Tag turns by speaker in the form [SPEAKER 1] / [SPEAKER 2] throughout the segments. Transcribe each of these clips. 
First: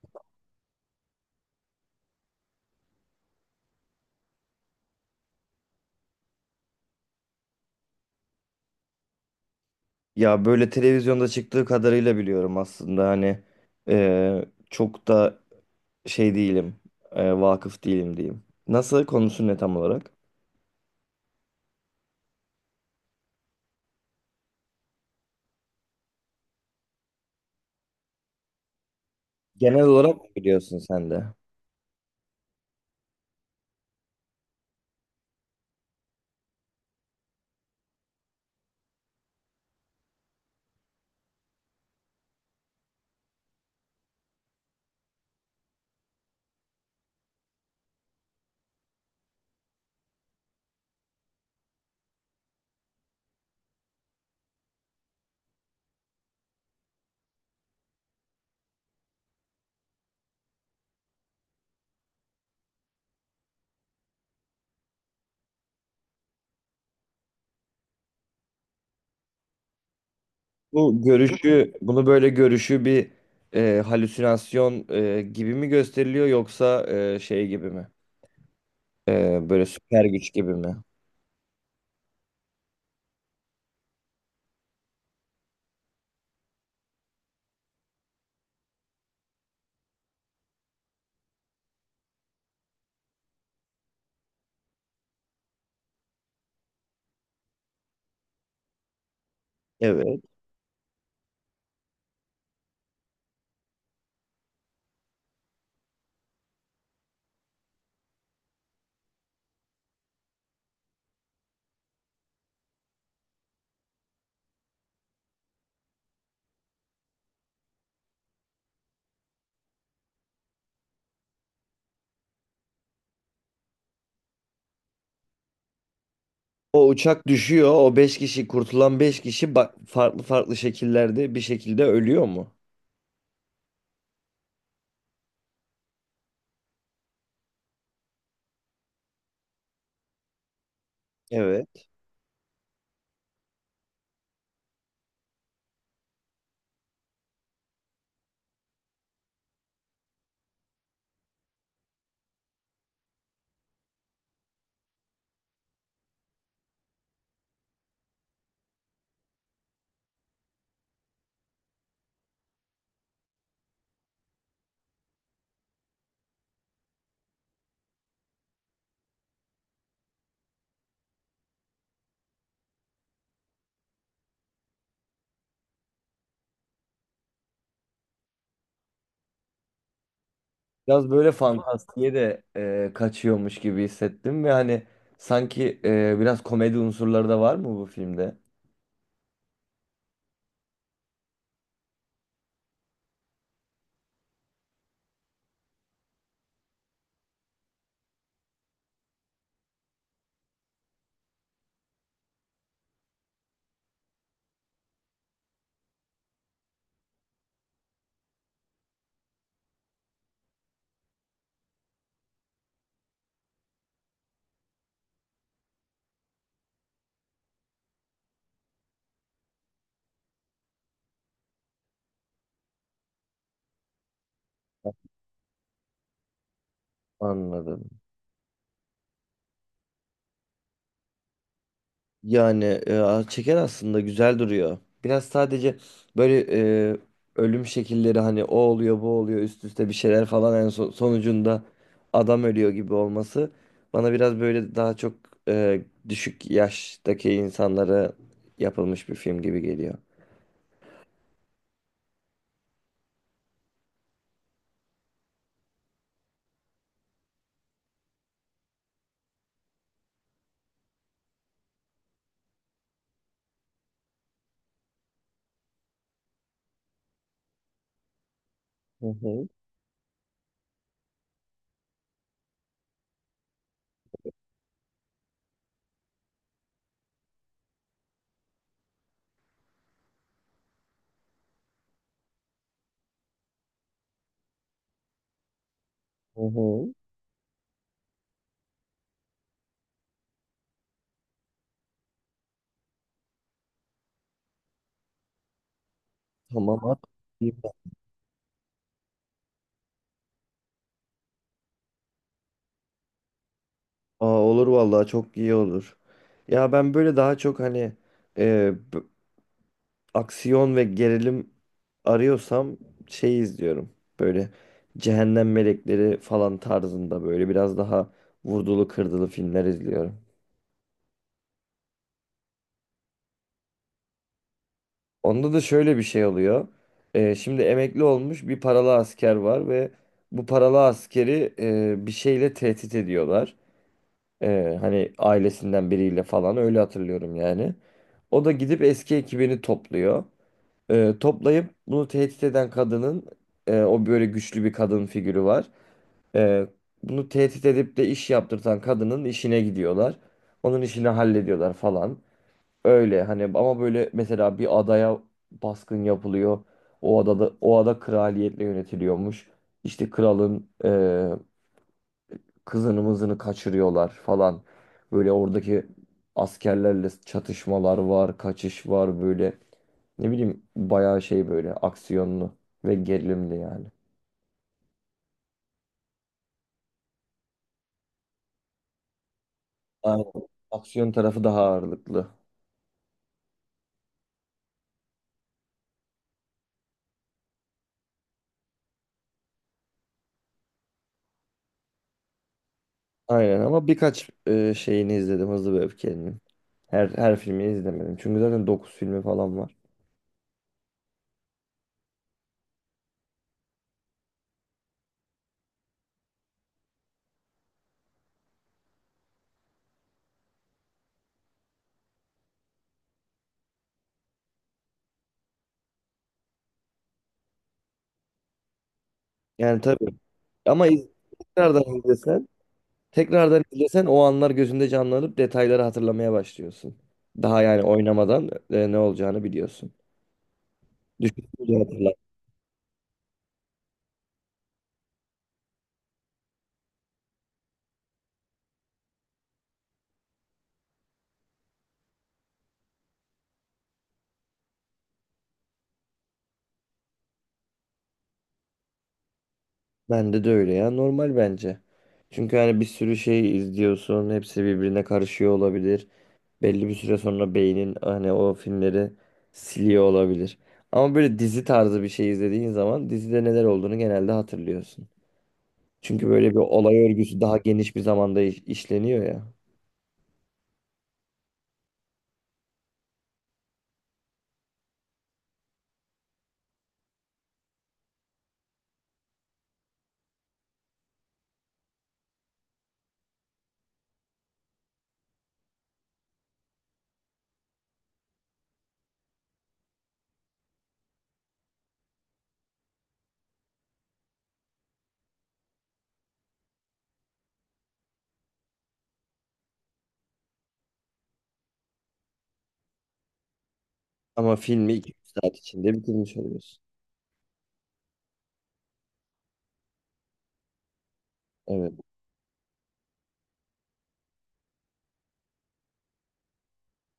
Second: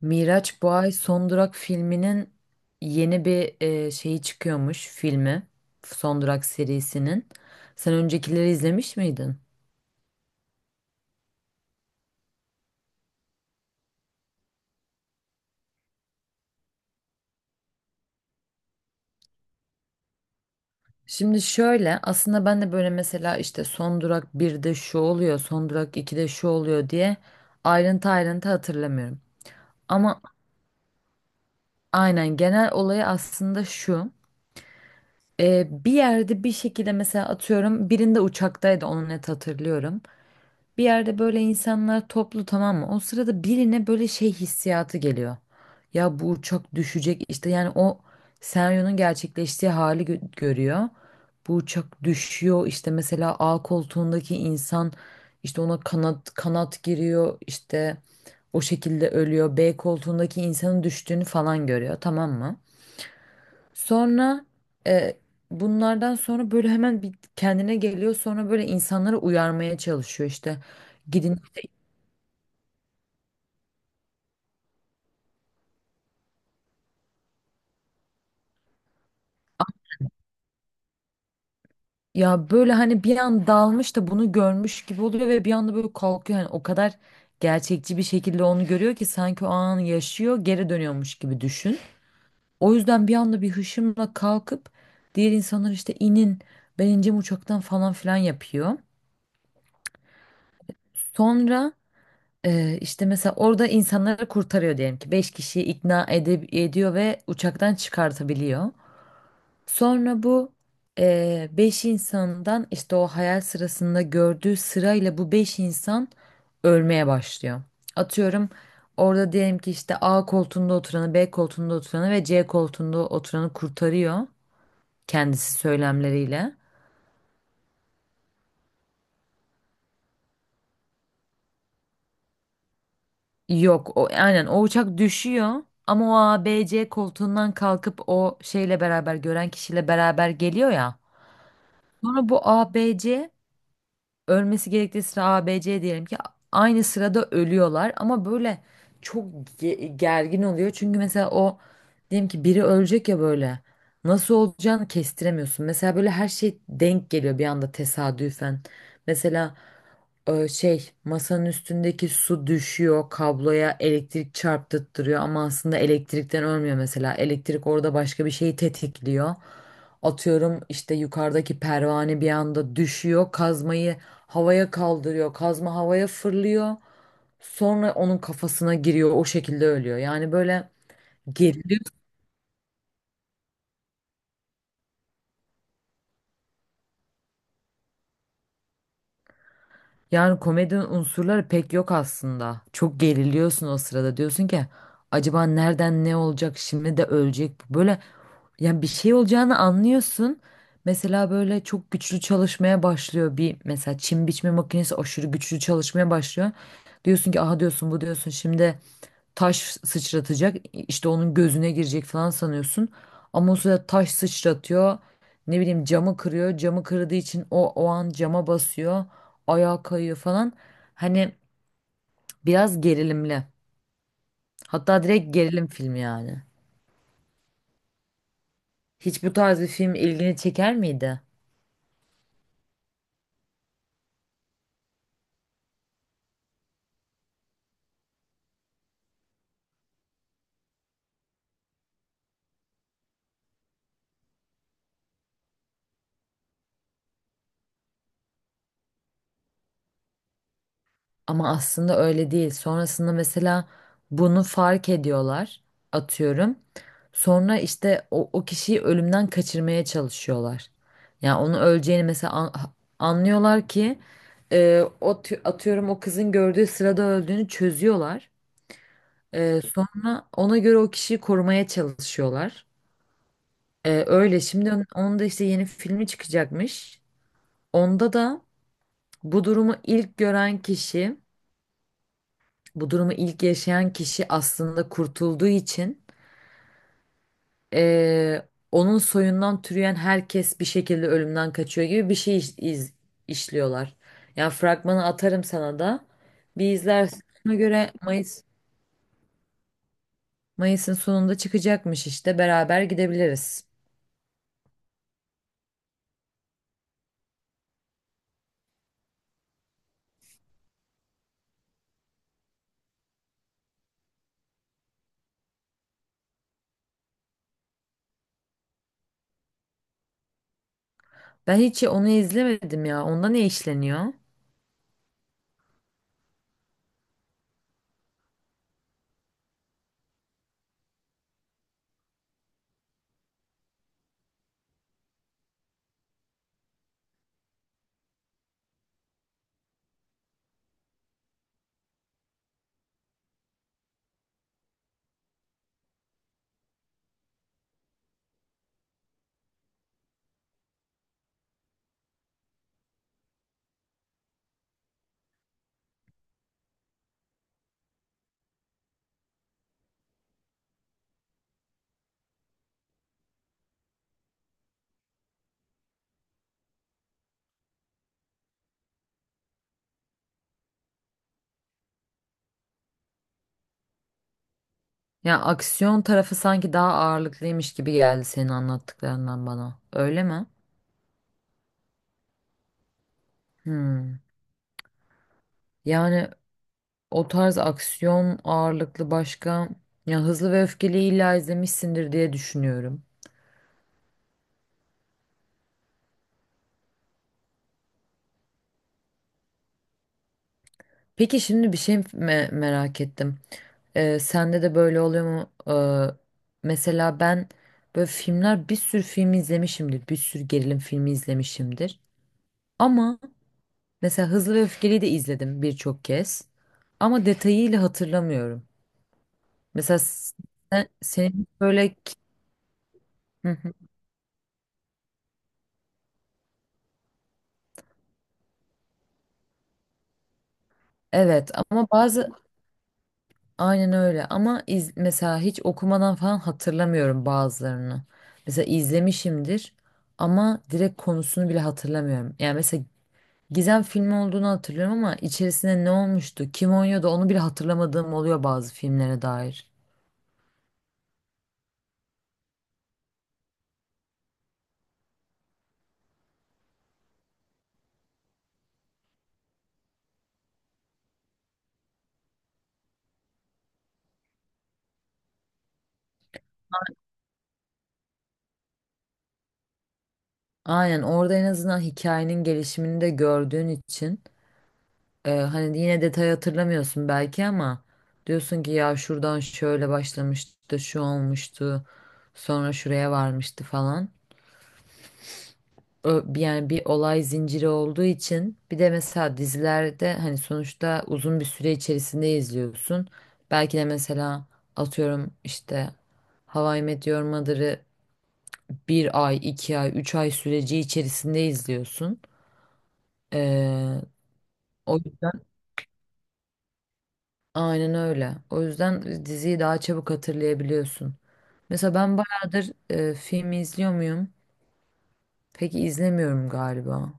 [SPEAKER 1] Miraç bu ay Son Durak filminin yeni bir şeyi çıkıyormuş filmi. Son Durak serisinin. Sen öncekileri izlemiş miydin?
[SPEAKER 2] Ya böyle televizyonda çıktığı kadarıyla biliyorum aslında hani e, çok da şey değilim, vakıf değilim diyeyim. Nasıl konusu ne tam olarak?
[SPEAKER 1] Şimdi şöyle aslında ben de böyle mesela işte Son Durak birde şu oluyor, Son Durak 2'de şu oluyor diye ayrıntı hatırlamıyorum.
[SPEAKER 2] Genel olarak
[SPEAKER 1] Ama
[SPEAKER 2] mı biliyorsun sen de?
[SPEAKER 1] aynen genel olayı aslında şu. Bir yerde bir şekilde mesela atıyorum birinde uçaktaydı onu net hatırlıyorum. Bir yerde böyle insanlar toplu, tamam mı? O sırada birine böyle şey hissiyatı geliyor. Ya bu uçak düşecek işte, yani o senaryonun gerçekleştiği hali görüyor. Bu uçak düşüyor işte, mesela A koltuğundaki insan işte ona kanat giriyor, işte o şekilde ölüyor. B koltuğundaki insanın düştüğünü falan görüyor, tamam mı? Sonra e, bunlardan sonra böyle hemen bir kendine geliyor, sonra böyle insanları uyarmaya çalışıyor işte.
[SPEAKER 2] Bu
[SPEAKER 1] Gidin.
[SPEAKER 2] görüşü, bunu böyle görüşü bir halüsinasyon gibi mi gösteriliyor yoksa şey gibi mi? Böyle süper güç gibi mi?
[SPEAKER 1] Ya böyle hani bir an dalmış da bunu görmüş gibi oluyor ve bir anda böyle kalkıyor. Hani o kadar gerçekçi bir şekilde onu görüyor ki sanki o anı yaşıyor, geri dönüyormuş gibi düşün. O yüzden bir anda bir hışımla kalkıp diğer insanlar işte inin, ben ineceğim uçaktan falan filan yapıyor.
[SPEAKER 2] Evet.
[SPEAKER 1] Sonra işte mesela orada insanları kurtarıyor, diyelim ki 5 kişiyi ediyor ve uçaktan çıkartabiliyor. Sonra bu beş insandan, işte o hayal sırasında gördüğü sırayla bu beş insan ölmeye başlıyor. Atıyorum, orada diyelim ki işte A koltuğunda oturanı, B koltuğunda oturanı ve C koltuğunda oturanı kurtarıyor kendisi söylemleriyle.
[SPEAKER 2] O uçak düşüyor. O beş kişi kurtulan beş kişi farklı farklı şekillerde bir şekilde ölüyor mu?
[SPEAKER 1] Yok, o aynen o uçak düşüyor ama o A, B, C koltuğundan kalkıp o şeyle beraber gören kişiyle beraber geliyor ya.
[SPEAKER 2] Evet.
[SPEAKER 1] Sonra bu A, B, C ölmesi gerektiği sıra A, B, C diyelim ki aynı sırada ölüyorlar ama böyle çok gergin oluyor. Çünkü mesela o diyelim ki biri ölecek ya, böyle nasıl olacağını kestiremiyorsun. Mesela böyle her şey denk geliyor bir anda tesadüfen. Mesela masanın üstündeki su düşüyor kabloya, elektrik çarptırıyor ama aslında elektrikten ölmüyor mesela. Elektrik orada başka bir şeyi tetikliyor. Atıyorum işte yukarıdaki pervane bir anda düşüyor, kazmayı havaya kaldırıyor, kazma havaya fırlıyor. Sonra onun kafasına giriyor, o şekilde ölüyor. Yani böyle
[SPEAKER 2] Biraz böyle
[SPEAKER 1] geriliyorum.
[SPEAKER 2] fantastiğe de kaçıyormuş gibi hissettim ve hani sanki biraz komedi unsurları da var mı bu filmde?
[SPEAKER 1] Yani komedi unsurları pek yok aslında. Çok geriliyorsun o sırada. Diyorsun ki acaba nereden ne olacak, şimdi de ölecek bu. Böyle yani bir şey olacağını anlıyorsun. Mesela böyle çok güçlü çalışmaya başlıyor bir mesela çim biçme makinesi aşırı güçlü çalışmaya başlıyor. Diyorsun ki aha diyorsun bu, diyorsun şimdi taş sıçratacak işte onun gözüne girecek falan sanıyorsun. Ama o sırada taş sıçratıyor, ne bileyim camı kırıyor, camı kırdığı için o an cama basıyor, ayağa kayıyor falan. Hani biraz gerilimli, hatta direkt gerilim filmi yani.
[SPEAKER 2] Anladım.
[SPEAKER 1] Hiç bu tarz bir film ilgini çeker miydi?
[SPEAKER 2] Yani çeker aslında güzel duruyor. Biraz sadece böyle e, ölüm şekilleri hani o oluyor bu oluyor üst üste bir şeyler falan en son, sonucunda adam ölüyor gibi olması bana biraz böyle daha çok e, düşük yaştaki insanlara yapılmış bir film gibi geliyor.
[SPEAKER 1] Ama aslında öyle değil. Sonrasında mesela bunu fark ediyorlar, atıyorum. Sonra işte o kişiyi ölümden kaçırmaya çalışıyorlar. Yani onu öleceğini mesela anlıyorlar ki o atıyorum o kızın gördüğü sırada öldüğünü çözüyorlar.
[SPEAKER 2] Hı hı.
[SPEAKER 1] Sonra ona göre o kişiyi korumaya çalışıyorlar. Öyle şimdi onun da işte yeni filmi çıkacakmış. Onda da bu durumu ilk gören kişi, bu durumu ilk yaşayan kişi aslında kurtulduğu için
[SPEAKER 2] Hı hı.
[SPEAKER 1] onun soyundan türeyen herkes bir şekilde ölümden kaçıyor gibi bir şey işliyorlar. Yani fragmanı atarım sana da. Bir
[SPEAKER 2] Tamam at.
[SPEAKER 1] izlersin.
[SPEAKER 2] İyi.
[SPEAKER 1] Ona göre Mayıs'ın sonunda çıkacakmış işte. Beraber gidebiliriz.
[SPEAKER 2] Aa, olur vallahi çok iyi olur. Ya ben böyle daha çok hani aksiyon ve gerilim arıyorsam şey izliyorum. Böyle Cehennem Melekleri falan tarzında böyle biraz daha vurdulu kırdılı filmler izliyorum.
[SPEAKER 1] Ben hiç onu izlemedim ya. Onda ne işleniyor?
[SPEAKER 2] Onda da şöyle bir şey oluyor. Şimdi emekli olmuş bir paralı asker var ve bu paralı askeri bir şeyle tehdit ediyorlar. Hani ailesinden biriyle falan öyle hatırlıyorum yani. O da gidip eski ekibini topluyor. Toplayıp bunu tehdit eden kadının o böyle güçlü bir kadın figürü var. Ee, Bunu tehdit edip de iş yaptırtan kadının işine gidiyorlar. Onun işini hallediyorlar falan. Öyle hani ama böyle mesela bir adaya baskın yapılıyor. O adada o ada kraliyetle yönetiliyormuş. İşte kralın kızını mızını kaçırıyorlar falan. Böyle oradaki askerlerle çatışmalar var, kaçış var böyle. Ne bileyim bayağı şey böyle aksiyonlu ve gerilimli yani.
[SPEAKER 1] Ya aksiyon tarafı sanki daha ağırlıklıymış gibi geldi senin anlattıklarından bana. Öyle
[SPEAKER 2] Aynen.
[SPEAKER 1] mi?
[SPEAKER 2] Aksiyon tarafı daha ağırlıklı.
[SPEAKER 1] Hmm. Yani o tarz aksiyon ağırlıklı başka, ya Hızlı ve Öfkeli illa izlemişsindir diye düşünüyorum.
[SPEAKER 2] Aynen ama birkaç şeyini izledim Hızlı ve Öfkeli'nin. Her filmini izlemedim. Çünkü zaten 9 filmi falan var.
[SPEAKER 1] Peki şimdi bir şey merak ettim. Sende de böyle oluyor mu? Mesela ben böyle filmler, bir sürü film izlemişimdir. Bir sürü gerilim filmi izlemişimdir. Ama mesela Hızlı ve Öfkeli'yi de izledim birçok kez. Ama detayıyla hatırlamıyorum.
[SPEAKER 2] Yani
[SPEAKER 1] Mesela
[SPEAKER 2] tabii. Ama iz-
[SPEAKER 1] senin
[SPEAKER 2] Tekrardan
[SPEAKER 1] böyle
[SPEAKER 2] izlesen,
[SPEAKER 1] hı
[SPEAKER 2] tekrardan
[SPEAKER 1] hı,
[SPEAKER 2] izlesen o anlar gözünde canlanıp detayları hatırlamaya başlıyorsun. Daha yani oynamadan ne olacağını biliyorsun.
[SPEAKER 1] evet
[SPEAKER 2] Düşününce
[SPEAKER 1] ama
[SPEAKER 2] hatırla.
[SPEAKER 1] bazı aynen öyle ama iz, mesela hiç okumadan falan hatırlamıyorum bazılarını. Mesela izlemişimdir ama direkt konusunu bile hatırlamıyorum. Yani mesela Gizem filmi olduğunu hatırlıyorum ama içerisinde ne olmuştu, kim oynuyordu onu bile hatırlamadığım oluyor bazı filmlere dair.
[SPEAKER 2] Bende de öyle ya. Normal bence. Çünkü hani bir sürü şey izliyorsun. Hepsi birbirine karışıyor olabilir. Belli bir süre sonra beynin hani o filmleri siliyor olabilir. Ama böyle dizi tarzı bir şey izlediğin zaman dizide neler olduğunu genelde hatırlıyorsun. Çünkü böyle bir olay örgüsü daha geniş bir zamanda işleniyor ya.
[SPEAKER 1] Aynen orada en azından hikayenin gelişimini de gördüğün için hani yine detayı hatırlamıyorsun belki ama diyorsun ki ya şuradan şöyle başlamıştı, şu olmuştu, sonra şuraya varmıştı falan. Yani bir olay zinciri olduğu için bir de mesela dizilerde hani sonuçta uzun bir süre içerisinde izliyorsun. Belki de mesela atıyorum işte How I Met Your Mother'ı bir ay, iki ay, üç ay süreci içerisinde izliyorsun. Ee,
[SPEAKER 2] Ama filmi
[SPEAKER 1] O
[SPEAKER 2] 2
[SPEAKER 1] yüzden
[SPEAKER 2] saat içinde bitirmiş oluyorsun.
[SPEAKER 1] aynen öyle. O yüzden diziyi daha çabuk hatırlayabiliyorsun.
[SPEAKER 2] Evet.
[SPEAKER 1] Mesela ben bayağıdır film izliyor muyum? Peki izlemiyorum galiba.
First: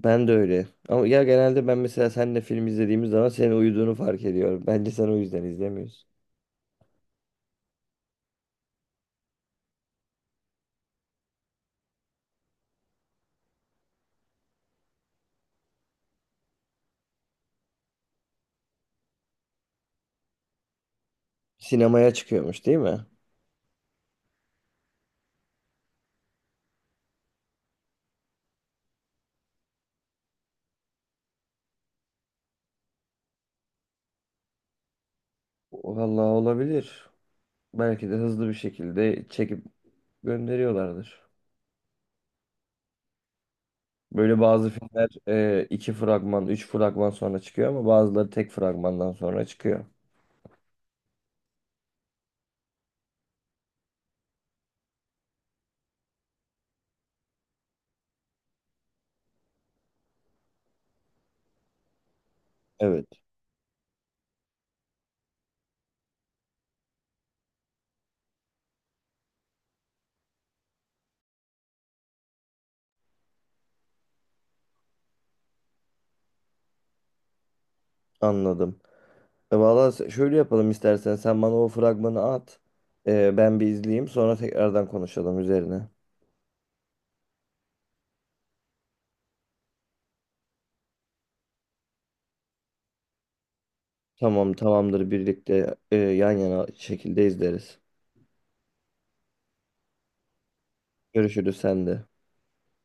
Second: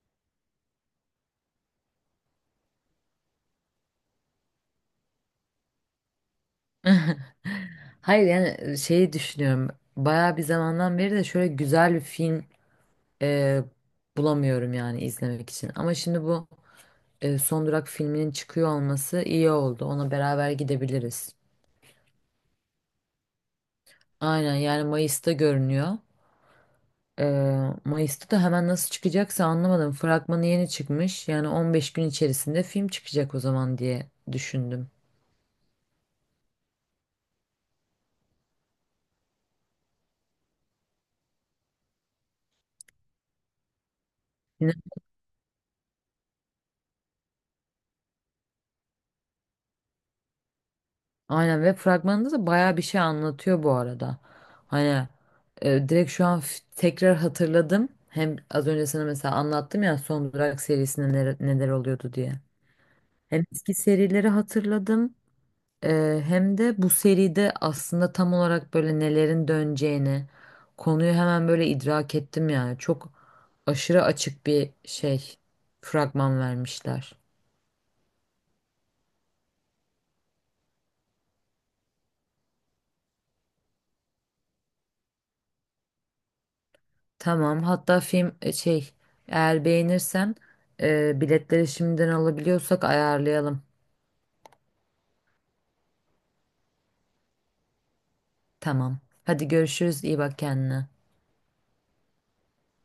[SPEAKER 2] Ben de öyle. Ama ya genelde ben mesela seninle film izlediğimiz zaman senin uyuduğunu fark ediyorum. Bence sen o yüzden izlemiyorsun.
[SPEAKER 1] Hayır yani şeyi düşünüyorum. Bayağı bir zamandan beri de şöyle güzel bir film e, bulamıyorum yani izlemek için. Ama şimdi bu Son Durak filminin çıkıyor olması iyi oldu. Ona beraber gidebiliriz.
[SPEAKER 2] Sinemaya çıkıyormuş değil mi?
[SPEAKER 1] Aynen yani Mayıs'ta görünüyor. E, Mayıs'ta da hemen nasıl çıkacaksa anlamadım. Fragmanı yeni çıkmış. Yani 15 gün içerisinde film çıkacak o zaman diye düşündüm.
[SPEAKER 2] Vallahi olabilir. Belki de hızlı bir şekilde çekip gönderiyorlardır. Böyle bazı filmler iki fragman, üç fragman sonra çıkıyor ama bazıları tek fragmandan sonra çıkıyor.
[SPEAKER 1] Aynen, ve fragmanında da bayağı bir şey anlatıyor bu arada. Hani direkt şu an tekrar hatırladım. Hem az önce sana mesela anlattım ya Son Durak serisinde neler, neler oluyordu diye.
[SPEAKER 2] Evet.
[SPEAKER 1] Hem eski serileri hatırladım hem de bu seride aslında tam olarak böyle nelerin döneceğini, konuyu hemen böyle idrak ettim yani. Çok aşırı açık bir şey fragman vermişler.
[SPEAKER 2] Anladım. Şöyle yapalım istersen. Sen bana o fragmanı at. Ben bir izleyeyim. Sonra tekrardan konuşalım üzerine.
[SPEAKER 1] Tamam. Hatta film eğer beğenirsen biletleri şimdiden alabiliyorsak ayarlayalım.
[SPEAKER 2] Tamam, tamamdır. Birlikte yan yana şekilde izleriz.
[SPEAKER 1] Tamam. Hadi görüşürüz. İyi bak kendine.
[SPEAKER 2] Görüşürüz sen de.